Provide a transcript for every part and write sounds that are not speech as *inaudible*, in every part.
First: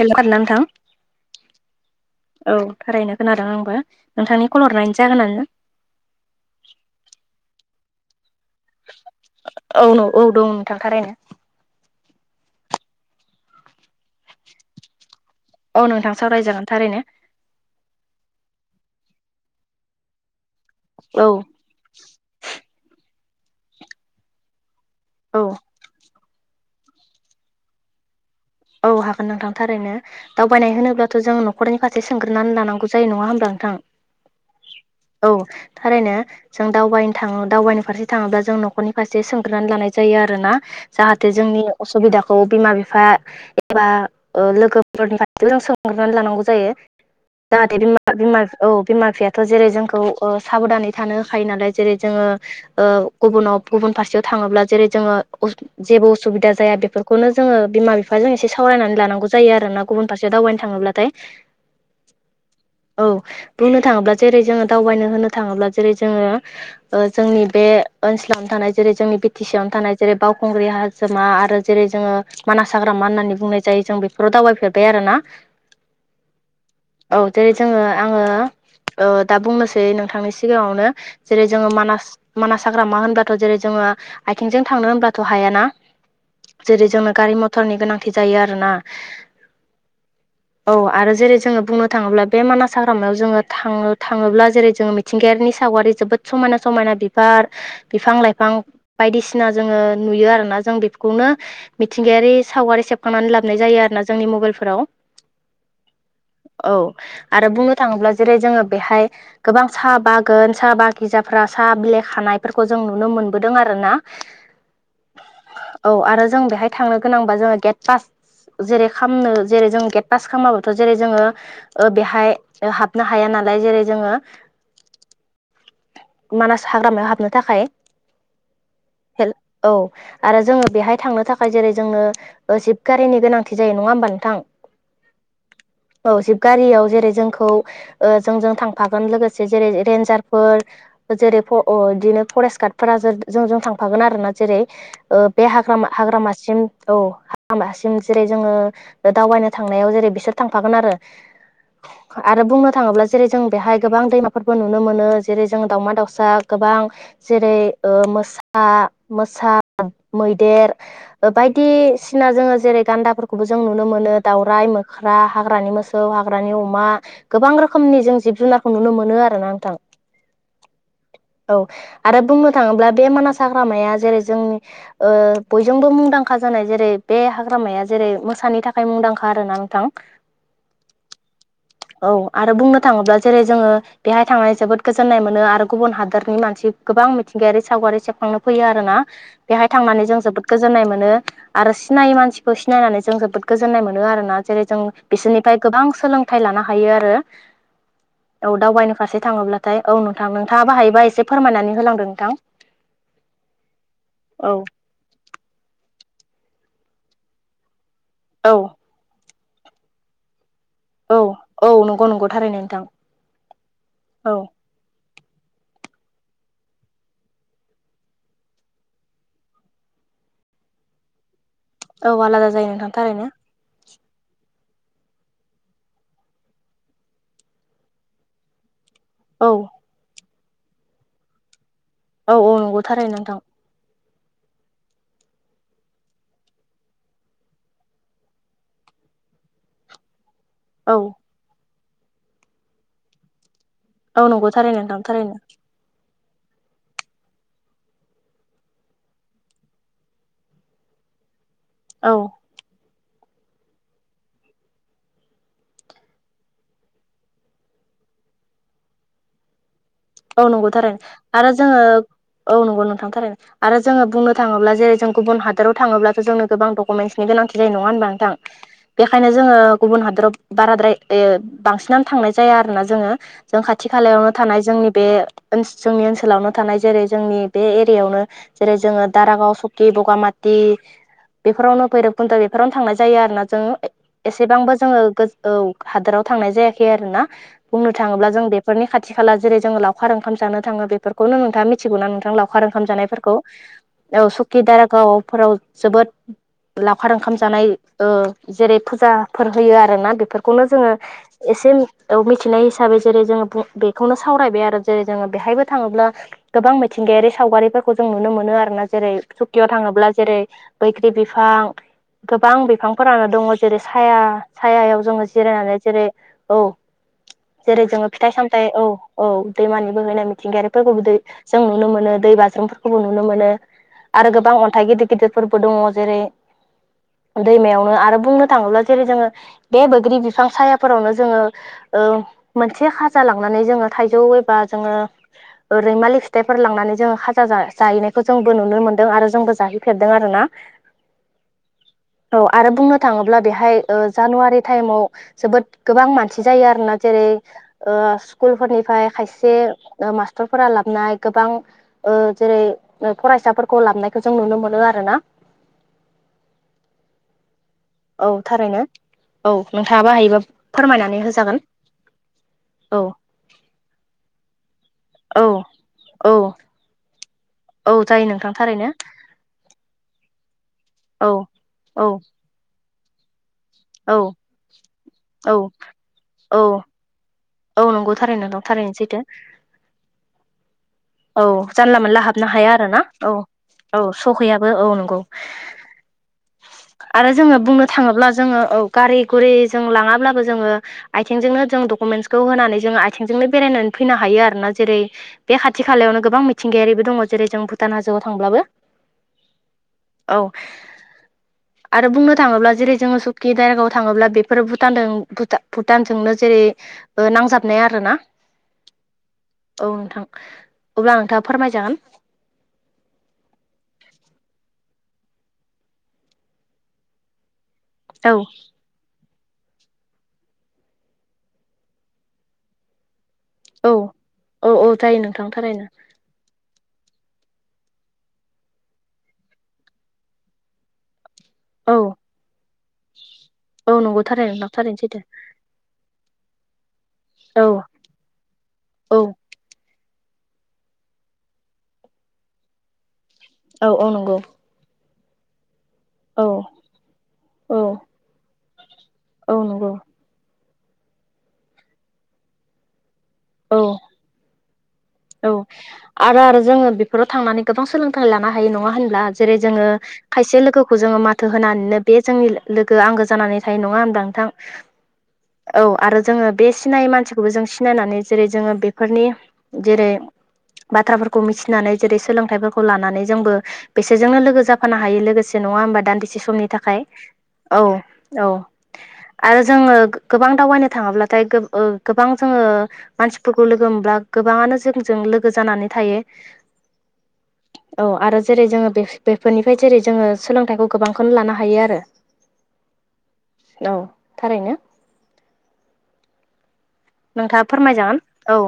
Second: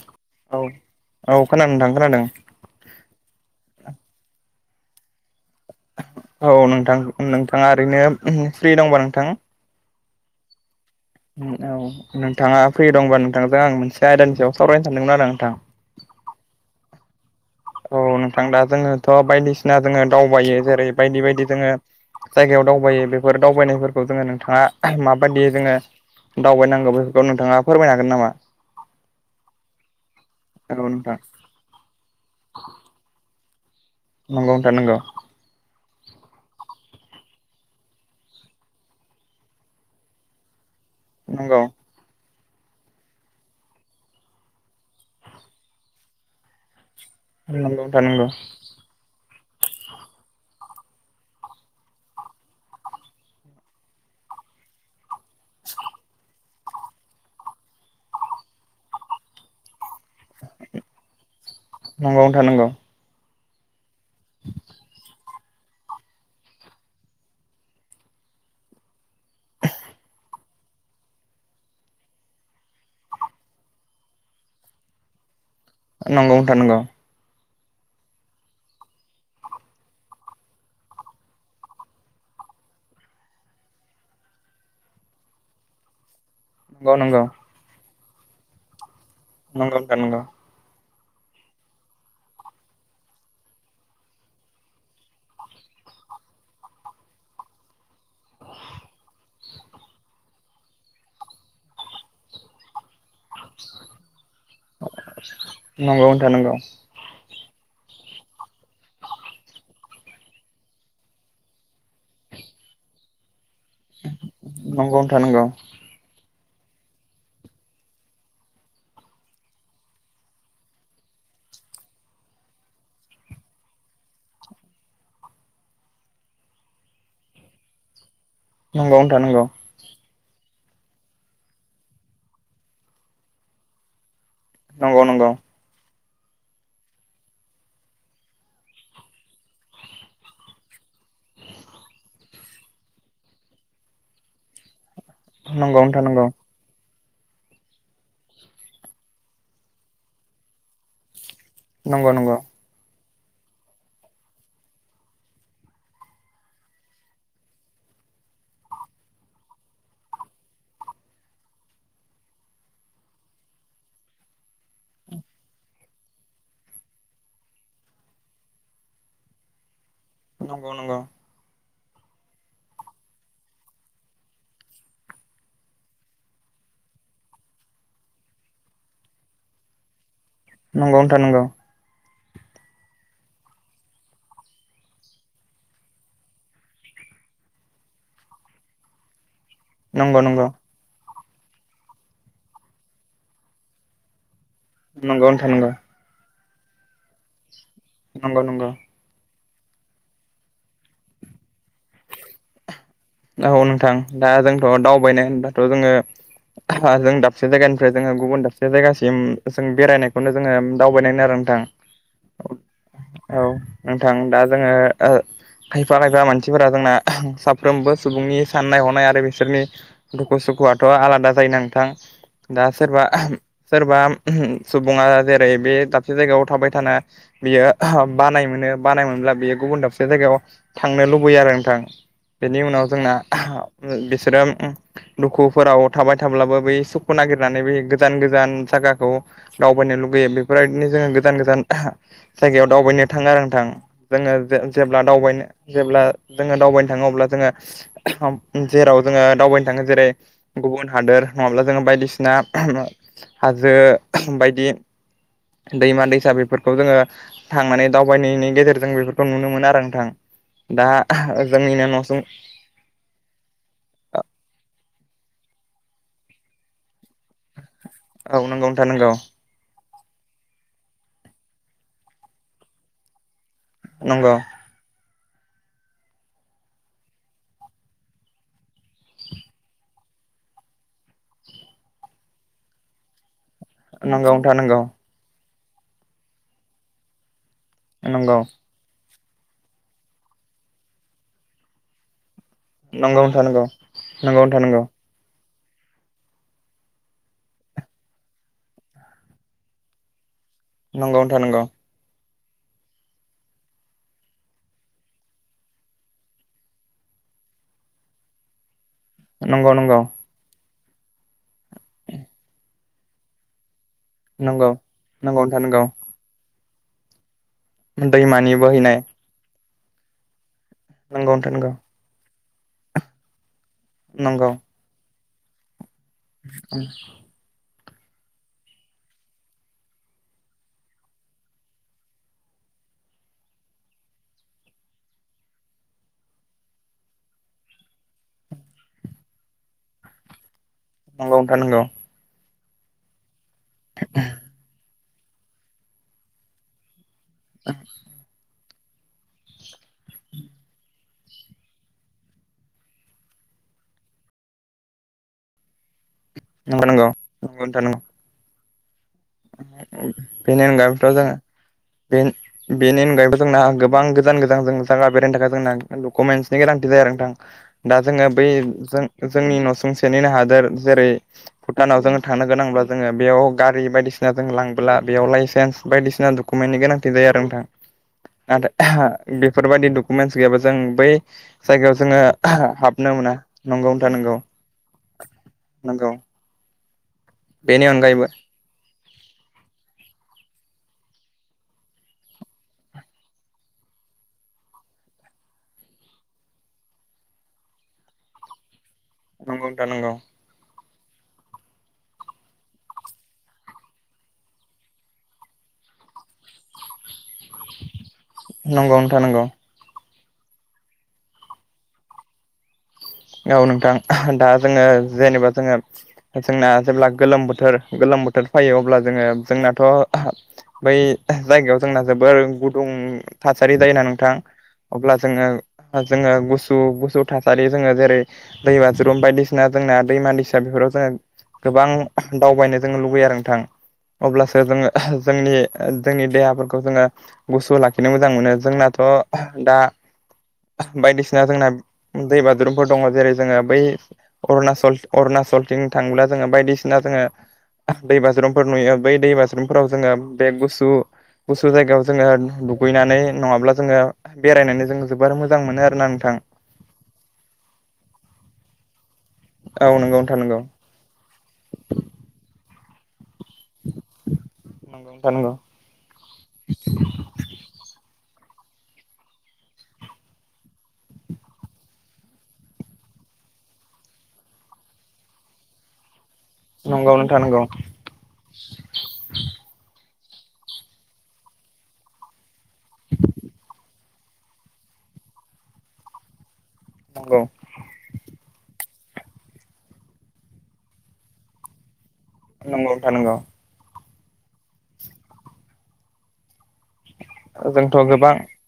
हेल' खोनादोंना औ। खोनादों नोंथां खोनादों औ थारैनो खोनादों आंबो नोंथांनि कल हरनायनि जाहोनानो औ नोंथां नोंथाङा ओरैनो फ्रि दंबा नोंथां? औ न औ दं। थारैनो औ नोंथाङा फिर दंबा नोंथांजों आं मोनसे आयदानि सायाव सावरायनो सानदोंमोन आरो। नोंथां औ नोंथां सावरायजागोन थारैनो। औ नोंथां दा जोङोथ' बायदिसिना जोङो दावबायो जेरै बायदि औ बायदि जोङो जायगायाव दावबायो बेफोर दावबायनायफोरखौ जोङो नोंथाङा औ माबायदि जोङो दावबायनांगौ बेफोरखौ नोंथाङा फोरमायनो हागोन नामा? औ हागोन नोंथां थारैनो दावबायनाय होनोब्लाथ' जों न'खरनि फारसे सोंग्रोनानै लानां बुजायो नङा होमब्ला नोंथां? नंगौ नोंथा नंगौ। औ थारैनो जों दावबायनो थाङो दावबायनो फारसे थाङोब्ला जों न'खरनि फारसे सोंग्रानै लानाय जायो आरो ना। जाहाथे जोंनि असुबिदाखौ बिमा बिफा एबा लोगोफोरनि फारसेबो जों सोंग्रनानै लानांगौ जायो‌। जाहाथे बि नोंथां नंगौ बिमा औ बिमा बिफायाथ' जेरै जोंखौ ओ साबदानै थानो होखायो नालाय जेरै जोङो गुबुनाव गुबुन फारसेयाव थाङोब्ला जेरै जोङो जेबो असुबिदा जाया बेफोरखौनो जोङो बिमा बिफाजों एसे सावरायनानै लानांगौ जायो आरोना। गुबुन फारसेयाव दावबायनो थाङोब्लाथाय। नंगौ नंगौ नोंथां नंगौ औ बुंनो थाङोब्ला जेरै जोङो दावबायनो होनो थाङोब्ला जेरै जोङो ओ जोंनि बे ओनसोलावनो थानाय जेरै जों बि टि सि आवनो थानाय जेरै बाव बावखुंग्रि हाजोमा आरो जेरै जोङो मानास हाग्रामा होननानै बुंनाय जायो जों बेफोराव दावबायफेरबाय आरो ना। नंगौ नोंथां नंगौ। औ जेरै जोङो आङो ओ दा बुंनोसै नोंथांनि सिगाङावनो जेरै जोङो मानास मानास हाग्रामा होनबाथ' जेरै जोङो बा आथिंजों थांनो होनब्लाथ' हायाना, जेरै नंगौ नोंथां जोंनो गारि मथरनि गोनांथि जायो आरो ना। नंगौ नोंथां नंगौ। औ आरो जेरै जोङो बुंनो थाङोब्ला बे मानास हाग्रामायाव जोङो थाङो थाङोब्ला जेरै जोङो मिथिंगायारिनि साव गारि जोबोद समायना समायना बिबार बिफां लाइफां बायदिसिना जोङो नुयो आरोना जों आं बेफोरखौनो मिथिंगायारि सावगारि सेबखांनानै लाबोनाय जायो आरोना जोंनि मबाइलफोराव नंगौ नोंथां नंगौ औ आरो बुंनो थाङोब्ला जेरै जोङो बेहाय गोबां साहा बागान साहा बागिसाफ्रा साहा बिलाइ खाना य जों नुनो मोनबोदों आरोना नंगौ नोंथां नंगौ औ आरो जों बेहाय थांनो गोनांबा जोङो गेट पास जेरै खालामनो जेरै जों गेट पास खालामाबथ' जेरै जोङो ओ बेहाय हाबनो हाया ना लाय जेरै जोङो *inaudible* मानास हाग्रामायाव हाबनो थाखाय नंगौ नोंथां हेल नांगौ औ आरो जोङो बेहाय थांनो थाखाय जेरै जोंनो ओ जिभ गारिनि गोनांथि जायो नङा होमबा नोंथां। नंगौ नंगौ औ जिबगारियाव जेरै जोंखौ ओ जोंजों थांफागोन लोगोसे जेरै रेन्जारफोर जेरै फ-अ-बिदिनो फरेस्ट गार्डफोरा जों जों थांफागोन आरो ना जेरै ओ बे नंगौ हाग्रामा-हाग्रामासिम औ हाबासिम जेरै जोङो दावबायनो थांनायाव जेरै बिसोर थांफागोन आरो। नंगौ नोंथां आरो बुंनो थाङोब्ला जेरै जों बेहाय गोबां दैमाफोरबो नुनो मोनो जेरै जों दाावमा दाउसा गोबां जेरै ओ मोसा मोसा मैदेर ओ बायदि बायदिसिना जोङो जेरै गान्दाफोरखौबो जों नुनो मोनो दाउराइ मोख्रा हाग्रानि मोसौ हाग्रानि अमा गोबां रोखोमनि जों जिब जुनारखौ नुनो मोनो आरोना नोंथां। नंगौ नंगौ आरो बुंनो थाङोब्ला बे मानास हाग्रामाया जेरै जोंनि ओ बयजोंबो मुंदांखा जानाय जेरै बे हाग्रामाया जेरै मोसानि थाखाय मुंदांखा आरोोना नोंथां। नोंगौ नोंथां नोंगौ औ आरो बुंनो थाङोब्ला जेरै जोङो बेहाय थांनानै जोबोद गोजोन्नाय मोनो आरो गुबुन हादोरनि मानसि गोबां मिथिंगायारि सावगारि सेबखांनो फैयो आरो ना। बेहाय थांनानै जों नंगौ नोंथां नंगौ जोबोद गोजोननाय मोनो आरो सिनायै मानसिखौ सिनायनानै जों जोबोद गोजोननाय मोनो आरोना। जेरै जों नंगौ नंगौ नोंथां बिसोरनिफ्राय गोबां सोलोंथाइ लानो हायो आरो नंगौ औ नंगौ दावबायनो फारसे थाङोब्ला थाय औ नोंथां नोंथाङा बाहायोबा एसे फोरमायनानै होलांदों नोंथां। औ नोंथां दा औ जोंथ' दावबायनाय होनबाथ' जोङो जों दाबसे जायगानि फ्राय जोङो गुबुन औ दाबसे जायगासिम जों बेरायनायखौनो जोङो औ दावबायनाय आरो नोंथां। औ नंगौ नंगौ थारैनो नोंथां औ नोंथां औ दा जोङो ओ खाय फा खायफा मानसिफोरा जोंना साफ्रोमबो सुबुंनि साननाय हनाय आरो बिसोरनि दुखु सुखुआथ' आलादा जायो नों थां औ आलादा जायो दा नोंथां सोरबा थारैनो सोरबा सुबुङा जेरै बे दाबसे जायगायाव थाबाय थाना बियो बानाय मोनो। बानाय मोनब्ला औ बियो गुबुन दाबसे जायगायाव थांनो लुबैयो आरो नोंथां। औ औ बेनि नंगौ उनाव थारैनो जोंना नोंथां बिसोरो ओम दुखुफोराव थाबाय थाब्लाबो बै सुखु नागिरनानै बे गोजान गोजान जायगाखौ दावबायनो लुगैयो बे फोरबायदिनो औ जोङो गोजान गोजान जायगायाव दावबायनो थाङो आरो नोंथां। औ जोङो नंगौ थारैनो नोंथां जे-जेब्ला थारैनो दावबायनो जेब्ला जोङो दावबायनो थाङो अब्ला जोङो जेराव जोङो दावबायनो थाङो जेरै गुबुन हादोर नङाब्ला जोङो औ बायदिसिना हाजो बायदि दैमा दैसा बेफोरखौ जोङो थांनानै दावबायनायनि गेजेरजों बेफोरखौ नुनो मोनो आरो। थां औ नंगौ दा थारैनो आरो जोङो जामनिनि न' औ नंगौ नोंथांथारनो आरो जोङो बुंनो थाङोब्ला जेरै जों गुबुन हादोराव थाङोब्लाथ' जोंनो गोबां डकुमेन्टस नि गोनांथि जायो नङा होनबा नोंथां औ नंगौ नोंथां नंगौ बेनिखायनो जोङो गुबुन हादराव बाराद्राय बांसिनानो थांनाय जाया आरो ना जोङो जों खाथि खालायावनो नंगौ थानाय जोंनि बे जोंनि ओनसोलावनो थानाय जेरै जोंनि बे एरियायावनो जेरै जोङो दारागाव सकि बगामाथि बेफोरावनो भैरबखुन्द' बेफोरावनो थांनाय जायो आरोना जो नंगौ नोंथां एसेबांबो नंगौ जोङो हादोराव थांनाय जायाखै आरो ना बुंनो थाङोब्ला नंगौ जों बेफोरनि खाथि खाला जेरै जोंङो लावखार ओंखाम जानो थाङो बेफोरखौनो नोंथाङ मिथिगौ नोंथां लाव लावखार ओंखाम नंगौ जानायफोरखौ नोंथां नंगौ नंगौ सकिदारागावफोराव जोबोद लावखार ओंखाम जानाय जेरै फुजाफोर होयो आरोना बेफोर खौनो जोङो नोंथां नंगौ एसे मिथिनाय हिसाबै जेरै जोङो बेखौनो सावरायबाय आरो जेरै जोङो बेहायबो थाङोब्ला गोबां मिथिंगायारि सावगारिफोरखौ जों नुनो मोनो आरोना जेरै सुकियाव नंगौ नोंथां नंगौ थाङोब्ला जेरै बैग्रि बिफां गोबां बिफांफोरानो दङ जेरै साया नंगौ सायाव जोङो नंगौ नोंथां जिरायनानै नंगौ जेरै औ जेरै जोङो फिथाइ दैमानि सामथायाइ औ बोहैनाय औ दैमानि बोहैनाय मिथिंगायारि दै नंगौ नोंथां जों नंगौ नुनो मोनो दै बाज्रुमफोरखौबो नुनो मोनो आरो नंगौ गोबां अन्थाइ गिदिर गिदिरफोरबो दङ जेरै दैमायाव आरो बुंनो थाङोब्ला जेरै जोङो बे बैग्रि बिफां साया फोरावनो जोङो ओ मोनसे एसे खाजा लांनानै जोङो थाइजौ एबा जोङो रैमालि फिथाइफोर लांनानै जोङो खाजा जाहैनायखौ जोंबो नुनो मोन्दों आरो जोंबो जाहैफेरदों आर ना नंगौ नोंथां नंगौ औ आरो बुंनो थाङोब्ला बेहाय जानुवारि टाइमाव जोबोद गोबां मानसि जायो आरोोना जेरै स्कुलफोरनिफ्राय खायसे मास्टारफोरा लाबनाय गोबां जेरै फरायसाफोरखौ लाबोनायखौ जों नुनो मोनो आर ना नोंगौ नोंगौ औ थारैनो औ नोंथाङाबो हायोबा बेनि अनगायैबोथ' फोरमायनानै जोङो होजागोन औ बेनि अनगायैबो जोंना गोबां गोजान गोजान जों जायगा बेरायनो औ थाखाय जोंना औ डकुमेन्टसनि गोनां नोंथां औ दा जायो जोङो बै नोंथां थारैनो जोंनि न'सुंसेनिनो हादोर जेरै औ भुटानाव औ जो थांनो गोनांब्ला जोङो बेयाव गारि बाय औ जों लांबोब्ला बेयाव औौ लाइसेन्स बायदिसिना औ दडकुमेन्टनि गोनांथि जायो आरो नोंथां औ नंगौ थारैनो नोंथां थारैनो सैथो आरो बेफोरबायदि डकुमेन्टस गैयाबा जों बै जायगायाव जोङो आरो ना हाबनो औ मोना नंगौ औ सहैयाबो औ नंगौ नोंगौ आरो जोङो बुंनो थाङोब्ला जोङो औ गारि गुरि जों लाङाब्लाबो जोङो आथिंजोंनो जों दकुमेन होनानै जोंङो आथिंजोंनो बेरायनानै फैनो हायो आरो ना जेरै बे खाथि खालायावनो गोबां मिथिंगायारिबो दङ जेरै जों भुटान हाजोआव थांब्लाबो नंगौ नोंथां नोंगौ औ *inaudible* आरो बुंनो थाङोब्ला जेरै जोङो सुक्कि दायगायाव थाङोब्ला बेफोर भुटान भुटानजोंनो जेरै नांजाबनाया आरोना नंगौ नोंथां नंगौ औ नोंथां अब्ला नोंथाङा फोरमायजागोन औ नोंथां दा जोङो जेनेबा जोङो जोंना जेब्ला गोलोम बोथोर गोलोम औ बोथोर फैयो अब्ला जोङो जोंनाथ' बै जायगायाव जोंना जोबोर गुदुं थासारि औ जायोना नोंथां औ औ अब्ला जायो नोंथां जोङो थारैनो जोङो गुसु गुसु थासारि जोङो जेरै दै बाज्रुम बायदिसिना जोंना दैमा दैसा बेफोराव जोङो गोबां औौ दावबायनो जोंनो लुबैयो आरो नोंथां औ नंगौ थारैनो अब्लासो नोंथां जोङो थारैनो सैथो जोंनि जोंनि देहाफोरखौ खौ जोङो औ गुसुआव लाखिनो मोजां मोनो जोंनाथ' औ दा बायदिसिना जोंना दै बाजुरुमफोर दङ जेरै जोङो बै औ औ नंगौ अरुणाचल अरुणाचलथिं थाङोब्ला औ जोङो बायदिसिना जोङो औ दै बाज्रुमफोर नुयो। बै दै औ बास्रुमफोराव नंगौ जोङो बे गुसु गुसु जायगायाव जोङो दुगैनानै नङाब्ला औ जोङो बेरायनानै जों जोबोर मोजां औ मोनो आरोना आरो नोंथां। आरो जोङो बेफोराव थांनानै गोबां सोलोंथाइ लानो हायो नङा होनब्ला जेरै जोङो औ नंगौ नोंथां खायसे नंगौ लोगोखौ जोङो माथो होनानैनो बे जोंनि लोगो आंगो जानानै थायो नंङा होनदा नोंथां नंगौ नोंथां नंगौ औ आरो जोंङो बे सिनायै मानसिखौबो जों सिनायनानै जेरै जोंङो बेफोरनि जेरै बाथ्राफोरखौ मिथिनानै जेरै सोलोंथाइफोरखौ लानानै जोंबो बेसोरजोंनो लोगो जाफानो हायो लोगोसेनो नङा होमबा दान्दिसे समनि थाखाय नंगौ नोंथां नंगौ औ औ आरो जोंङो गोबां दावबायनो थांङाब्लाथाय गोबां जोंङो मानसिफोरखौ लोगो मोनब्ला गोबांङानो जोंजों लोगो जानानै थायो नंगौ औ आरो जेरै जोंङो बे बेफोरनिफ्राय जेरै जोंङो सोलोंथाइखौ गोबांखौनो लानो हायो आरो। नंगौ नोंथां नंगौ। औ थारैनो। नोंथांङा जोंथ' फोरमायजागोन गोबां औ।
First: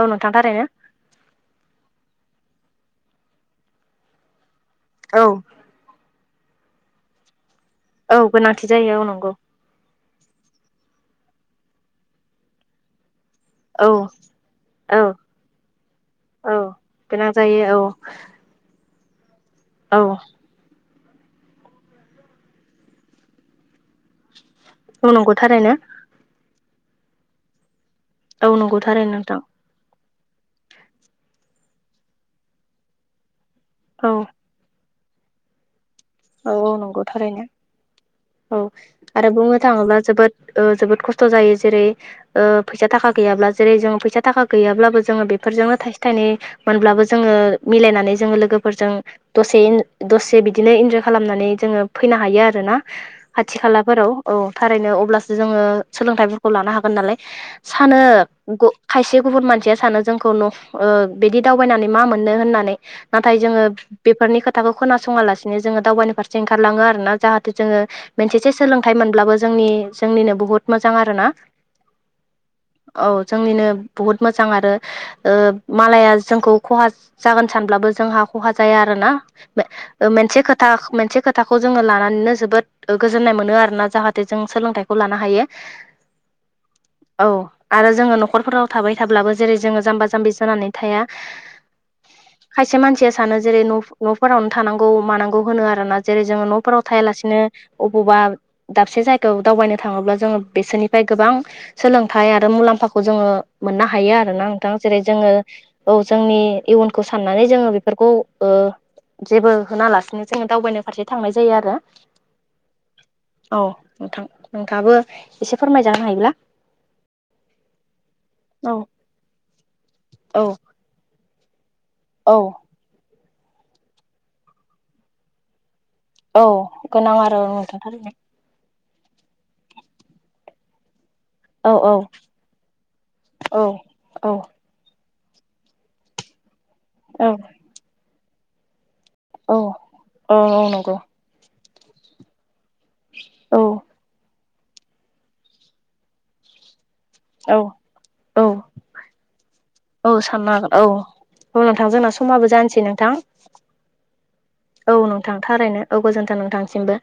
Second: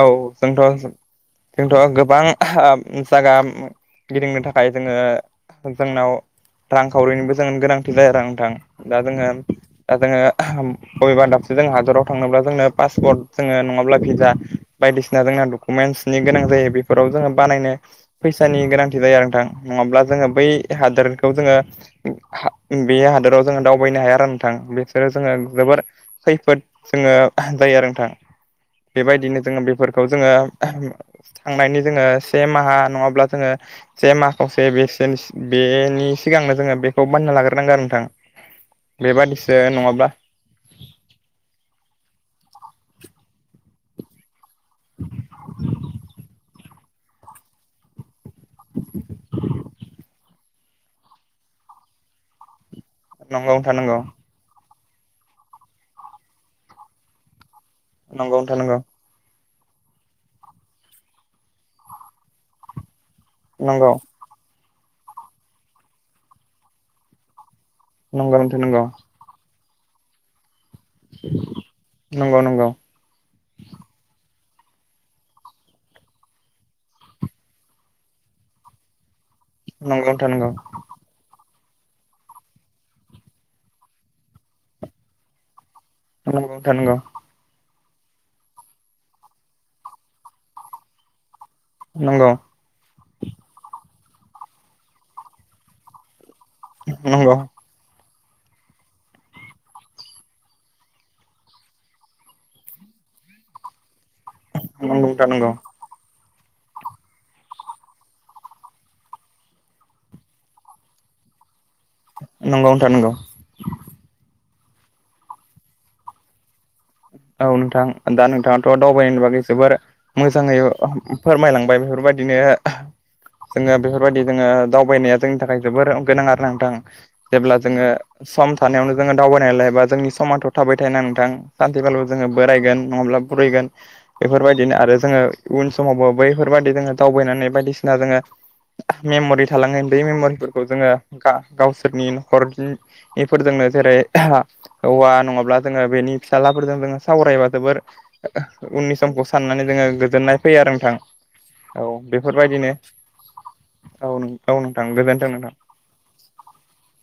औ नोंथां थारैनो जोंथ' जोंथ' गोबां ओ जागा गिदिंनो थाखाय जोंङो औ जोंनाव रांखावरिनिबो गोनांथि जायो औ आरो नोंथां गोनांथि जायो दा औ जोंङो नंगौ दा जोंङो बबेबा दाबसे जों हादराव थांनोब्ला जोंनो पासपर्ट जोंङो औ नङाब्ला भिजा औ बायदिसिना जोंना डकुमेन्टसनि गोनां औ जायो बेफोराव गोनां जोंङो जायो बानायनो औ फैसानि गोनांथि जायो नोंथां औ नंङाब्ला जोंङो बै हादोर खौ जोंङो बे हादोराव जोंङो दावबायनो हाया आरो थां बिसोरो औ नंगौ जोंङो थारैनो जोबोर खैफोद जोंङो जायो आरो थां औ नंगौ थारैनो नोंथां बेबायदिनो जोंङो बेफोर खौ जोंङो थांनायनि जोङो से माहा नंङाब्ला जोंङो से औ माखावसे बेसे बेनि औ सिगांनो औ जोंङो नंगौ बेखौ बाननो थारैनो लाग्रोनांगोन आरो नोंथां। औ आरो बुंनो बेबादिसो थांङोब्ला नङाब्ला जोबोद ओ जोबोद खस्थ' जायो जेरै ओ फैसा थाखा गैयाब्ला जेरै जों फैसा थाखा गैयाब्लाबो जोङो बेफोरजोंनो थाइसे थाइनै मोनब्लाबो जोंङो ओ मिलायनानै लोगो फोरजों दसे इन दसे बिदिनो इनजय खालामनानै जोंङो फैनो हायो आरो ना नंगौ खाथि नोंथां नंगौ खालाफोराव औ। थारायनो अब्लासो जोंङो सोलोंथाइफोरखौ लानो हागोन नालाय सानो नंगौ नोंथां ग नंगौ खायसे गुबुन मानसि खाथिया सानो जोंखौ न' बिदि दावबायनानै मा मोननो होननानै नाथाय जोंङो नंगौ बेफोरनि खौ खोनासङालासिनो जोंङो दावबाय फारसेओंखार लांङो आरोना जाहाथे जोंङो नंगौ मोनसेसो सोलोंथाइ मोनब्लाबो जोंनि जोंनिनो बुहुत मोजां आरो ना औ जोंनिनो बुहत मो मोजां आरो ओ मालाया जोंखौ खहा जागोन सानब्लाबो जोंहा खहा जाया आरो ना। नंगौ नोंथां नंगौ। मोनसे खोथाखौ जोंङो लानानैनो जोबोद गोजोन्नाय मोनो आरोना जाहाथे जों सोलोंथाइखौ लानो हायो। नंगौ नोंथां नंगौ। औ आरो जोंङो न'खरफोराव थाबाय थाब्लाबो जेरै जोंङो जाम्बा जाम्बि जानानै थाया नंगौ खायसे मानसिया सानो जेरै न'फोरावनो थानांगौ मानांगौ होनो आरो ना जेरै जोंङो न'फोराव नंगौ नोंथां थायालासिनो अबावबा दाबसे जायगायाव दावबायनो थाङोब्ला जोंङो बेसोरनिफ्राय गोबां सोलोंथाइ आरो मुलाम्फाखौ जोंङो मोननो हायो आरोना नोंथां नंगौ जेरै नोंथां जोंङो नंगौ नोंथां नंगौ औ। जोंनि इयुनखौ साननानै जोंङो बेफोरखौ ओ जेबो होनालासिनो जोंङो दावबायनो फारसे थांनाय जायो आरो। नंगौ नोंथां नंगौ नोंथांयाबो एसे फोरमायजानो हायोब्ला औ नोंथां दा औ नोंथाङाथ' दावबायनायनि बागै जोबोर औ मोजांङै फोरमायलांबाय बेफोरबायदिनो औ जोंङो बेफोरबायदि जोंङो दावबायनाया जोंनि थाखाय जोबोर गोनां औ आरो नांथां गोनां आरो जेब्ला नोंथां जोंङो थारैनो सम थानायावनो जोंङो दावबायनानै लायबा जोंनि समाजाव' थाबाय थाय ना नोंथां औ औ ज बोरायगोन नंङाब्ला औ बुरैगोन औ बेफोरबायदिनो आरो जोंङो उन समावबो बैफोर बेफोरबाददि जोंङो औ दावबायनानै बायदिसिना जोंङो मेमरि औ थाालांगोन बे औ मेमरिफोरखौ औ जोङो नंगौ गा गावसोरनि न'खरनि औ बेफोरजोंनो जेरै औवा नङाब्ला जोङो बेनि फिसाज्लाफोरजों जोङो सावरायबा औ जोबोर औ उननि समखौ साननानै जोङो औ गोजोननाय साननो फैयो हागोन आरो औ नोंथां। नोंथां औ जोंना समाबो बेफोरबायदिनो जानोसै नोंथां औ औ नोंथां गोजोनथों नोंथां। *inaudible* थारैनो औ गोजोन्थों नोंथांसिमबो